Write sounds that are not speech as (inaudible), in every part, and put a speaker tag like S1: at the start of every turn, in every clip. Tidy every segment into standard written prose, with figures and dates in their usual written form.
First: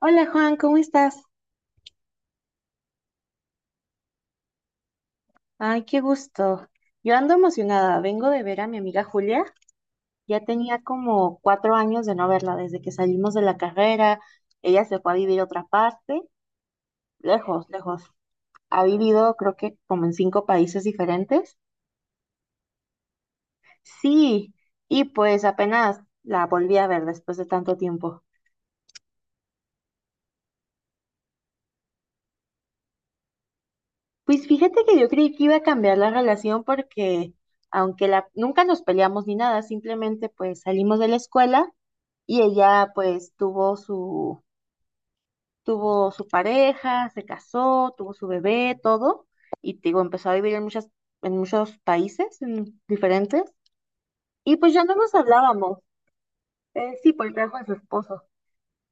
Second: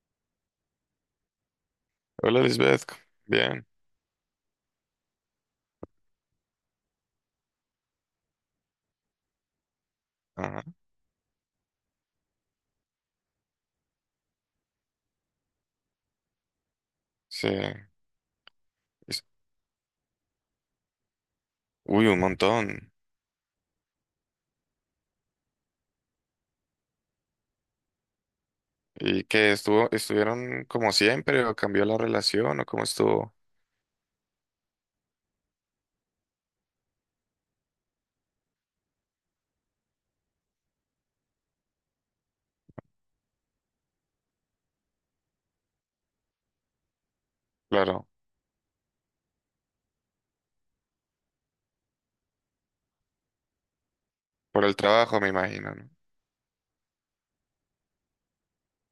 S1: Hola Juan, ¿cómo estás?
S2: Hola Lisbeth, bien.
S1: Ay, qué gusto. Yo ando emocionada. Vengo de ver a mi amiga Julia. Ya
S2: Ajá,
S1: tenía como 4 años de no verla desde que salimos de la carrera. Ella se fue a vivir a otra parte,
S2: sí.
S1: lejos, lejos. Ha
S2: Es-
S1: vivido creo que como en cinco países diferentes.
S2: Uy, un montón.
S1: Sí, y pues apenas la volví a ver después de tanto tiempo.
S2: ¿Y qué estuvo? ¿Estuvieron como siempre o cambió la relación o cómo estuvo?
S1: Pues fíjate que yo creí que iba a cambiar la relación porque nunca nos peleamos ni nada, simplemente pues salimos de la escuela. Y ella pues tuvo su pareja, se casó,
S2: Claro,
S1: tuvo su bebé, todo, y te digo, empezó a vivir en muchos países en diferentes, y
S2: por
S1: pues
S2: el
S1: ya no nos
S2: trabajo me imagino,
S1: hablábamos.
S2: ¿no?
S1: Sí, por el trabajo de su esposo,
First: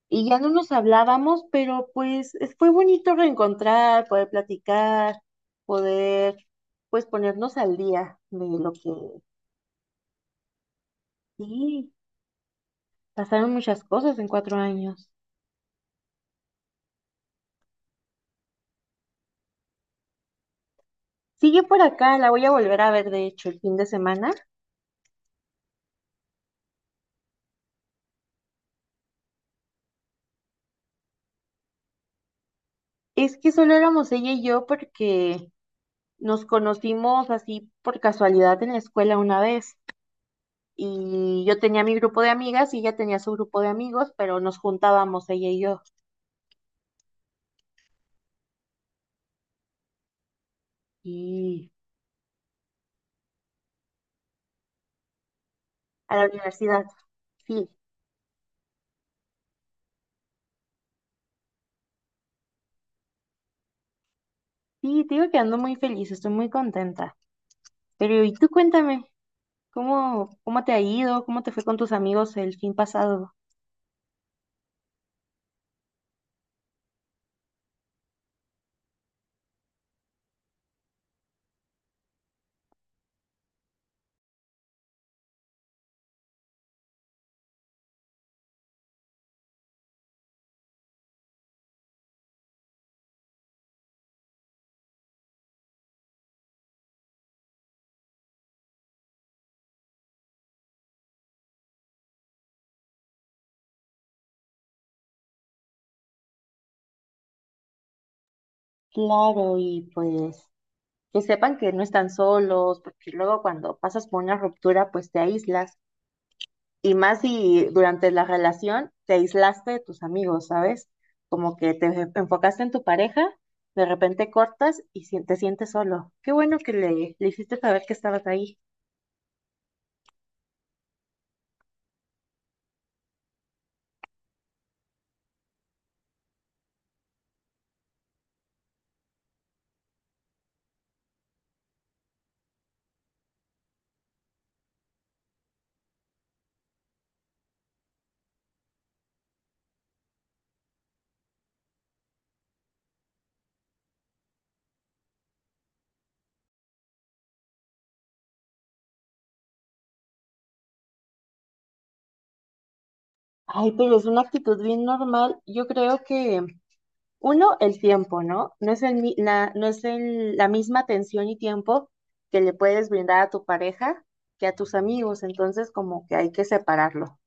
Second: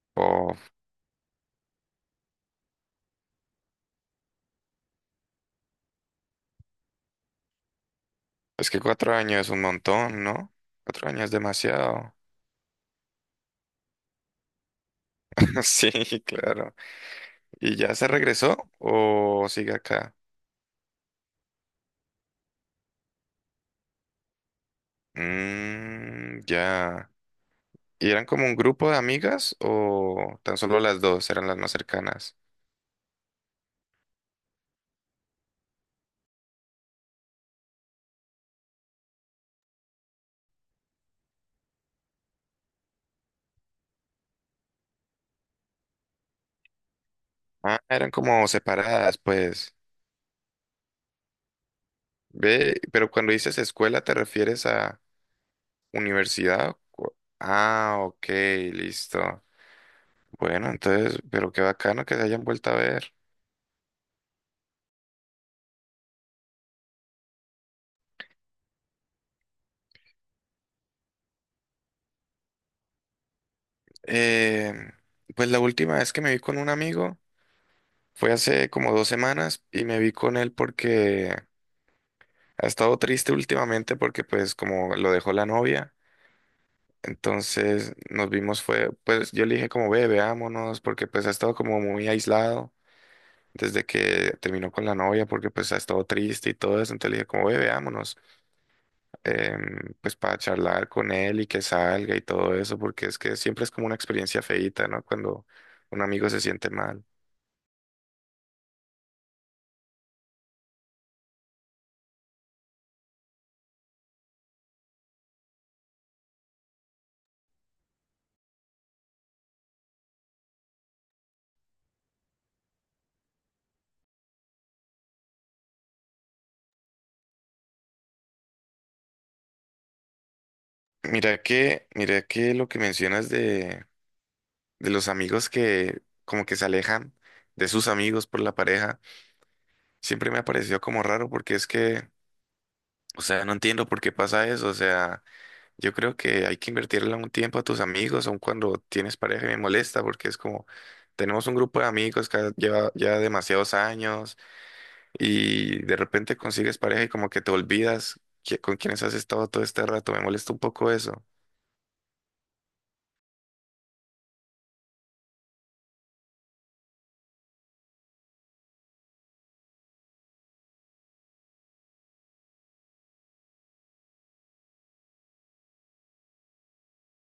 S1: y ya no
S2: O
S1: nos hablábamos, pero pues fue bonito reencontrar, poder platicar, poder pues ponernos al día de
S2: es
S1: lo
S2: que
S1: que
S2: 4 años es un montón, ¿no? 4 años es
S1: sí,
S2: demasiado.
S1: pasaron muchas cosas en 4 años.
S2: (laughs) Sí, claro. ¿Y ya se regresó o sigue acá?
S1: Sigue por acá, la voy a volver a ver de hecho el fin de semana.
S2: Mm, ya. ¿Y eran como un grupo de amigas o tan solo las dos eran las más cercanas?
S1: Es que solo éramos ella y yo porque nos conocimos así por casualidad en la escuela una vez. Y yo tenía mi grupo de amigas y ella tenía su grupo de amigos, pero nos juntábamos ella y yo.
S2: Ah, eran como separadas, pues.
S1: Y
S2: Ve, pero cuando dices escuela, ¿te refieres a
S1: a la
S2: universidad?
S1: universidad. Sí,
S2: Ah, ok, listo. Bueno, entonces, pero qué bacano que se hayan vuelto a ver.
S1: sí, te digo que ando muy feliz, estoy muy contenta. Pero y tú cuéntame, ¿Cómo te ha ido? ¿Cómo te fue con tus amigos el fin pasado?
S2: Eh, pues la última vez que me vi con un amigo fue hace como 2 semanas y me vi con él porque ha estado triste últimamente porque pues como lo dejó la novia. Entonces nos vimos fue, pues yo le dije como ve, veámonos porque pues ha estado como muy aislado desde que terminó con la novia porque pues ha estado triste y todo eso. Entonces le dije como, ve, veámonos, pues para charlar con él y que salga y todo eso, porque es que siempre es como una experiencia feíta, ¿no? Cuando un amigo se siente mal.
S1: Claro, y pues que sepan que no están solos, porque luego cuando pasas por una ruptura, pues te aíslas. Y más si durante la relación te aislaste de tus amigos, ¿sabes? Como que te enfocaste en tu pareja, de repente cortas y te sientes solo. Qué bueno que le hiciste saber que estabas ahí.
S2: Mira que lo que mencionas de los amigos que como que se alejan de sus amigos por la pareja, siempre me ha parecido como raro porque es que, o sea, no entiendo por qué pasa eso, o sea. Yo creo que hay que invertirle un tiempo a tus amigos, aun cuando tienes pareja, y me molesta porque es como, tenemos un grupo de amigos que lleva ya demasiados años y de repente consigues pareja y como que te olvidas con quienes has estado todo este rato, me molesta un poco eso.
S1: Ay, pero es una actitud bien normal. Yo creo que, uno, el tiempo, ¿no? No es el, mi- la, no es el- la misma atención y tiempo que le puedes brindar a tu pareja que a tus amigos. Entonces, como que hay que separarlo.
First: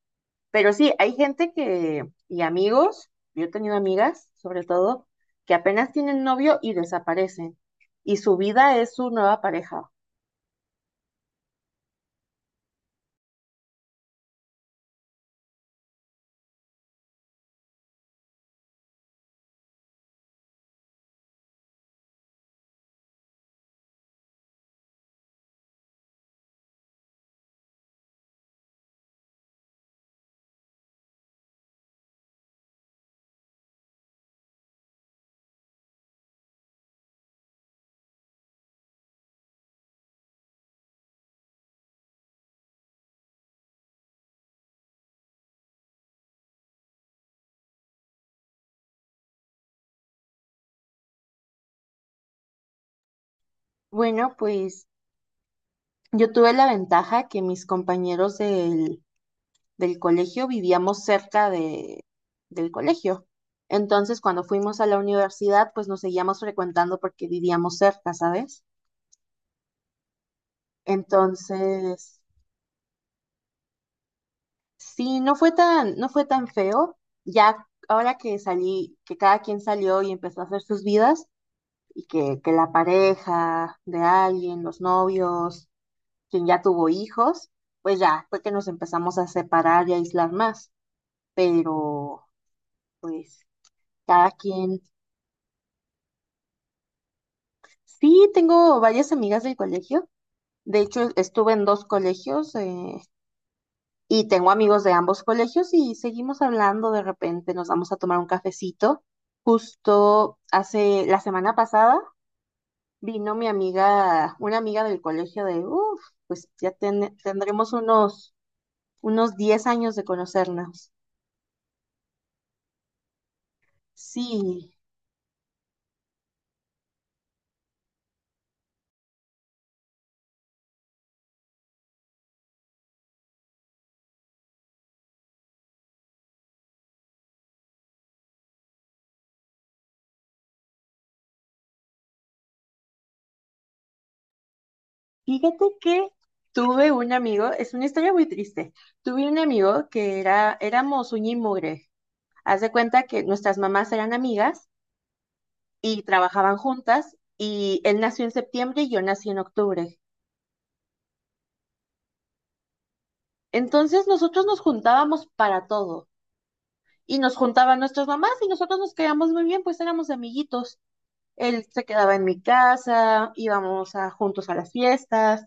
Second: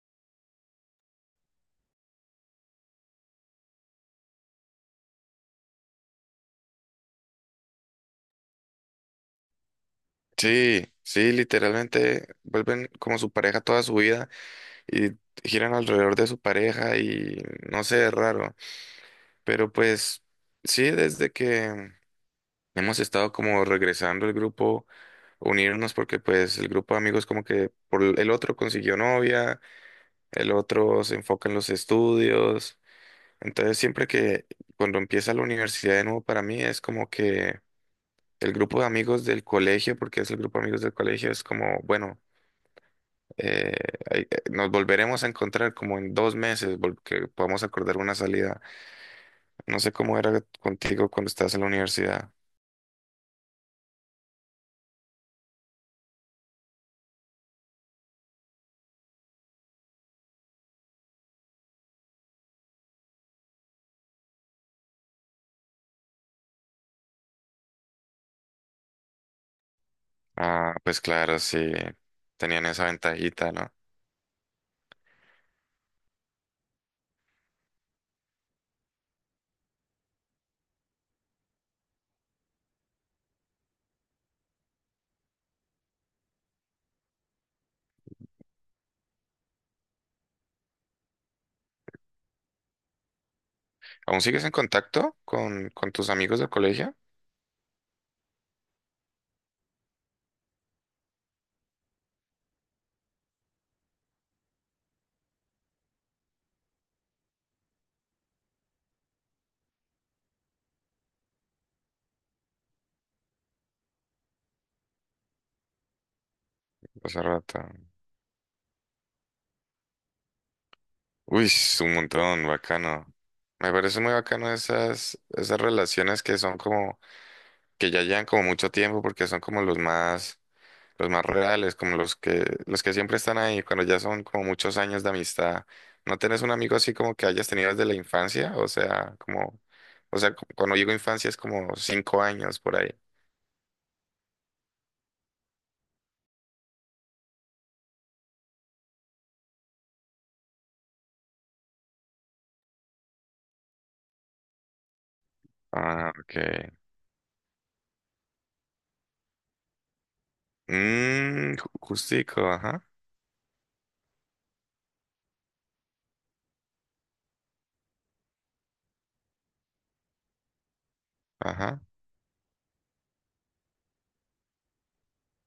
S1: Pero sí, hay gente que, y amigos, yo he tenido amigas, sobre todo, que apenas tienen novio y desaparecen. Y su vida es su nueva pareja.
S2: Sí, sí, literalmente vuelven como su pareja toda su vida y giran alrededor de su pareja y no sé, es raro, pero pues sí, desde que. Hemos estado como regresando el grupo, unirnos porque pues el grupo de amigos como que por el otro consiguió novia, el otro se enfoca en los estudios. Entonces siempre que cuando empieza la universidad de nuevo para mí es como que el grupo de amigos del colegio, porque es el grupo de amigos del colegio, es como, bueno, eh, nos volveremos a encontrar como en 2 meses porque podamos acordar una salida. No sé cómo era contigo cuando estás en la universidad.
S1: Bueno, pues yo tuve la ventaja que mis compañeros del colegio vivíamos cerca del colegio. Entonces, cuando fuimos a la universidad, pues nos seguíamos frecuentando porque vivíamos cerca, ¿sabes?
S2: Ah, pues claro, sí,
S1: Entonces,
S2: tenían esa ventajita, ¿no?
S1: sí, no fue tan feo. Ya ahora que salí, que cada quien salió y empezó a hacer sus vidas, y que la pareja de alguien, los novios, quien ya tuvo hijos, pues ya fue que nos empezamos a separar y a aislar más. Pero, pues,
S2: ¿Aún
S1: cada
S2: sigues en
S1: quien.
S2: contacto con tus amigos del colegio?
S1: Sí, tengo varias amigas del colegio. De hecho, estuve en dos colegios. Y tengo amigos de ambos colegios y seguimos hablando de repente, nos vamos a tomar un cafecito. Justo hace la semana pasada vino mi amiga, una amiga del colegio de, uff, pues ya ten-
S2: Hace rato.
S1: tendremos unos 10 años de conocernos.
S2: Uy, es un montón, bacano. Me parece muy bacano
S1: Sí,
S2: esas, esas relaciones que son como, que ya llevan como mucho tiempo porque son como los más reales, como los que siempre están ahí, cuando ya son como muchos años de amistad. ¿No tenés un amigo así como que hayas tenido desde la infancia? O sea, como, o sea, cuando digo infancia es como 5 años por ahí.
S1: fíjate que tuve un amigo, es una historia muy triste, tuve un amigo que era, éramos uña y mugre. Haz de cuenta que nuestras mamás eran amigas y
S2: Ah, ok.
S1: trabajaban juntas y él nació en septiembre y yo nací en octubre.
S2: Mm, justico, ajá,
S1: Entonces nosotros nos juntábamos para todo y nos juntaban nuestras mamás y nosotros nos quedamos muy bien, pues éramos amiguitos. Él
S2: ajá.
S1: se quedaba en mi casa, íbamos juntos a las fiestas,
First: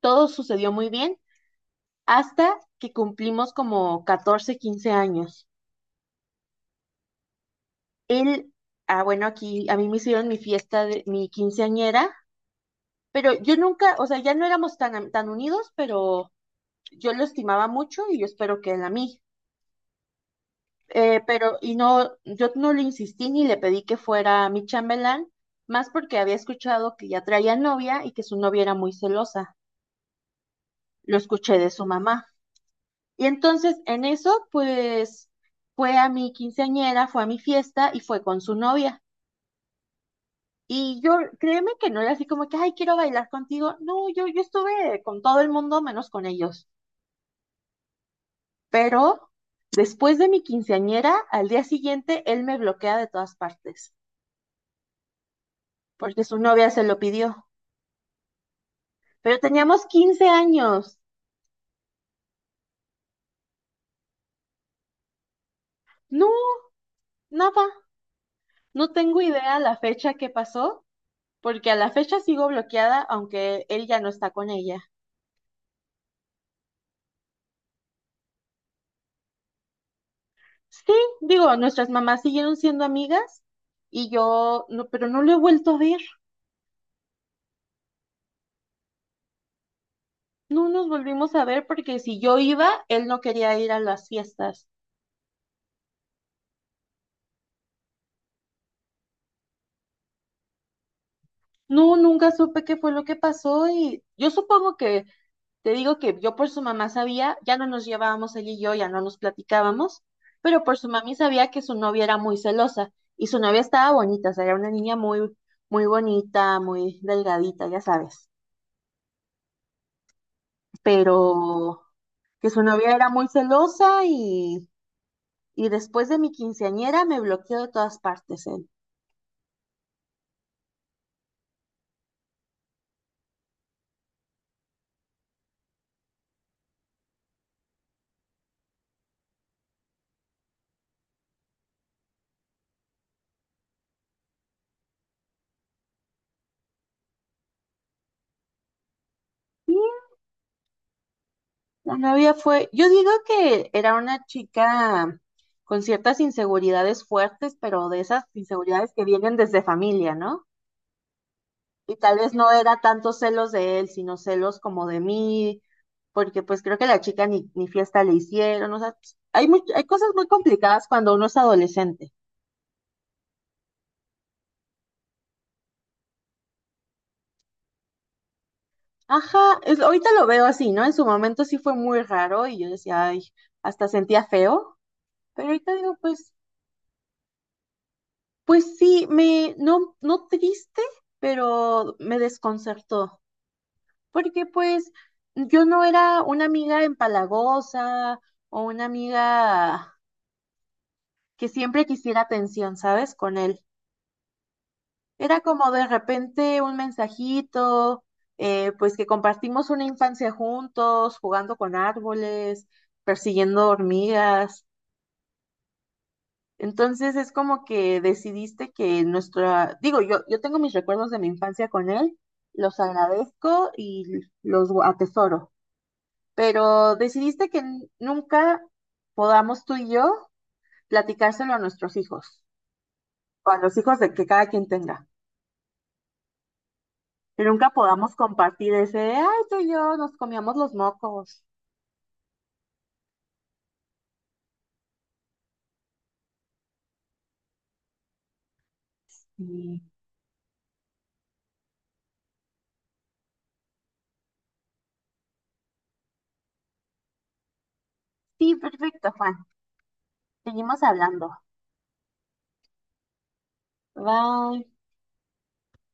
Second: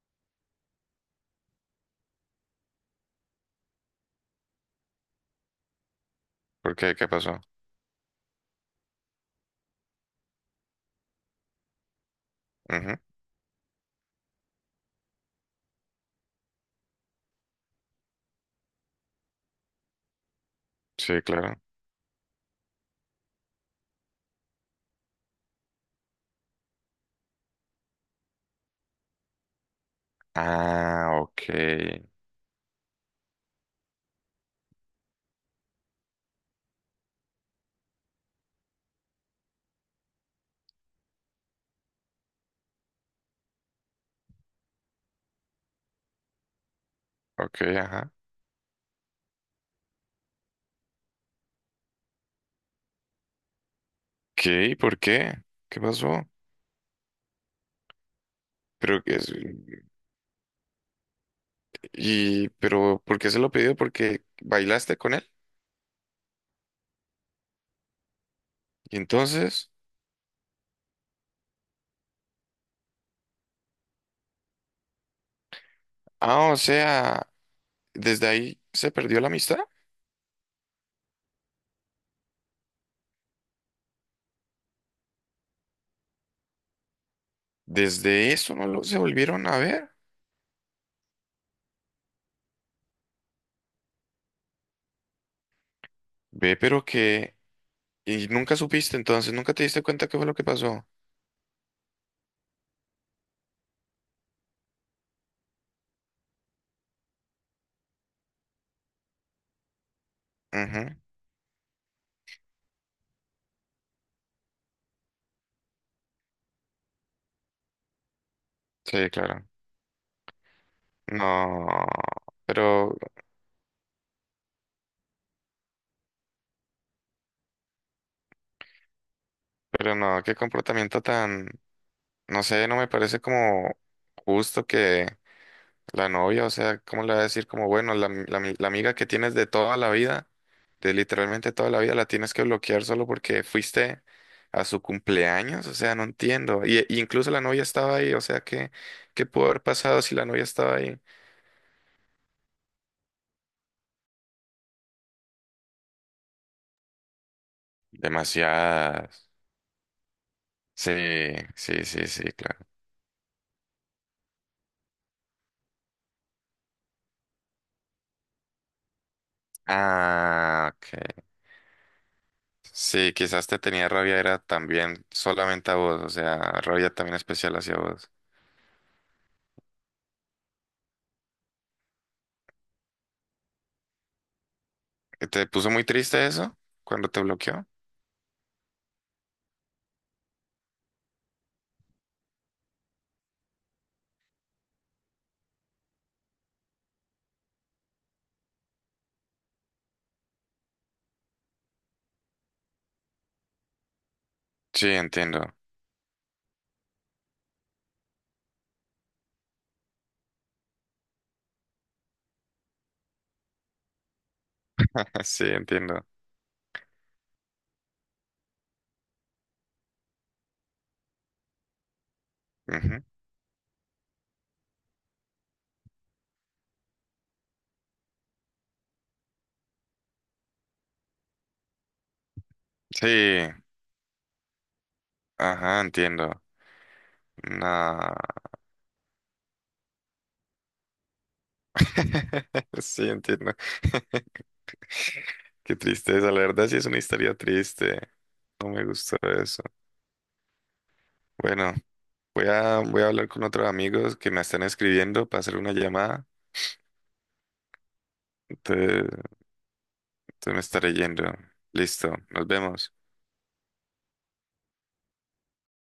S1: todo sucedió muy bien hasta que cumplimos como 14 15 años.
S2: ¿Por qué? ¿Qué pasó?
S1: Él, bueno, aquí a mí me hicieron mi fiesta de mi quinceañera,
S2: Ujú.
S1: pero yo nunca, o sea, ya no éramos tan unidos, pero yo lo estimaba mucho y yo espero que él a mí.
S2: Sí,
S1: Pero,
S2: claro.
S1: y no, yo no le insistí ni le pedí que fuera mi chambelán, más porque había escuchado que ya traía novia y que su novia era muy celosa.
S2: Ah,
S1: Lo
S2: ok,
S1: escuché de su mamá. Y entonces, en eso, pues, fue a mi quinceañera, fue a mi fiesta y fue con su novia. Y yo, créeme que no era así como que, ay, quiero bailar contigo. No, yo, estuve con todo el mundo menos con ellos.
S2: ok, ajá.
S1: Pero después de mi quinceañera, al día siguiente, él me bloquea de todas partes,
S2: ¿Qué? ¿Por qué? ¿Qué
S1: porque
S2: pasó?
S1: su novia se lo pidió.
S2: Pero que es,
S1: Pero teníamos 15 años.
S2: y pero ¿por qué se lo pidió? Porque bailaste con él.
S1: No, nada. No
S2: Y
S1: tengo idea
S2: entonces,
S1: la fecha que pasó, porque a la fecha sigo bloqueada, aunque él ya no está con ella.
S2: ah, o sea, desde ahí se perdió la amistad.
S1: Sí, digo, nuestras mamás siguieron siendo amigas y yo, no, pero no lo he vuelto a ver.
S2: Desde eso no lo se volvieron a ver.
S1: No nos volvimos a ver porque si yo iba, él no quería ir a las fiestas.
S2: Ve, pero que, y nunca supiste entonces, nunca te diste cuenta qué fue lo que pasó.
S1: No, nunca supe qué fue lo que pasó y yo supongo que, te digo que yo por su mamá sabía, ya no nos llevábamos él y yo, ya no nos platicábamos, pero por su
S2: Ujú.
S1: mami sabía que su novia era muy celosa y su novia estaba bonita, o sea, era una niña muy, muy bonita, muy delgadita, ya sabes,
S2: Sí, claro.
S1: pero
S2: No,
S1: que su
S2: pero.
S1: novia era muy celosa y después de mi quinceañera me bloqueó de todas partes él.
S2: Pero no, qué comportamiento tan, no sé, no me parece como justo que la novia, o sea, ¿cómo le va a decir como, bueno, la, la amiga que tienes de toda la vida, de literalmente toda la vida, la tienes que bloquear solo porque fuiste a su cumpleaños? O sea, no entiendo. Y incluso la novia estaba ahí, o sea, ¿qué, qué pudo haber pasado si la novia estaba ahí?
S1: La novia fue, yo digo que era una chica con ciertas inseguridades fuertes, pero de esas inseguridades que
S2: Demasiadas.
S1: vienen desde familia, ¿no?
S2: Sí, sí,
S1: Y
S2: sí,
S1: tal
S2: sí,
S1: vez no
S2: claro.
S1: era tantos celos de él, sino celos como de mí, porque pues creo que la chica ni, ni fiesta le hicieron, o sea, pues, hay cosas muy
S2: Ah,
S1: complicadas
S2: ok.
S1: cuando uno es adolescente.
S2: Sí, quizás te tenía rabia, era también solamente a vos, o sea, rabia también especial hacia vos.
S1: Ajá, ahorita lo veo así, ¿no? En su momento sí fue muy raro y yo decía, ay, hasta sentía feo,
S2: ¿Te
S1: pero
S2: puso
S1: ahorita
S2: muy
S1: digo,
S2: triste
S1: pues
S2: eso cuando te bloqueó?
S1: Pues sí, no, no triste, pero me desconcertó, porque pues yo no era una amiga empalagosa o una amiga que siempre quisiera atención, ¿sabes? Con él.
S2: Sí,
S1: Era
S2: entiendo.
S1: como de repente un mensajito, pues que compartimos una infancia juntos, jugando con árboles, persiguiendo hormigas.
S2: (laughs) Sí, entiendo.
S1: Entonces es como que decidiste que digo, yo tengo mis recuerdos de mi infancia con él, los
S2: Ujú.
S1: agradezco y los atesoro, pero decidiste que nunca podamos tú y yo platicárselo a nuestros hijos,
S2: Sí,
S1: o a los hijos de que cada quien tenga,
S2: ajá, entiendo.
S1: que nunca podamos
S2: No.
S1: compartir ese, ay, tú y yo nos comíamos los mocos.
S2: (laughs) Sí, entiendo. (laughs) Qué tristeza, la verdad sí es una historia triste. No me gustó eso.
S1: Y-
S2: Bueno, voy a, voy a hablar con otros amigos que me están escribiendo para hacer una llamada.
S1: Sí,
S2: Entonces,
S1: perfecto, Juan.
S2: entonces me
S1: Seguimos
S2: estaré yendo.
S1: hablando.
S2: Listo, nos vemos.
S1: Bye.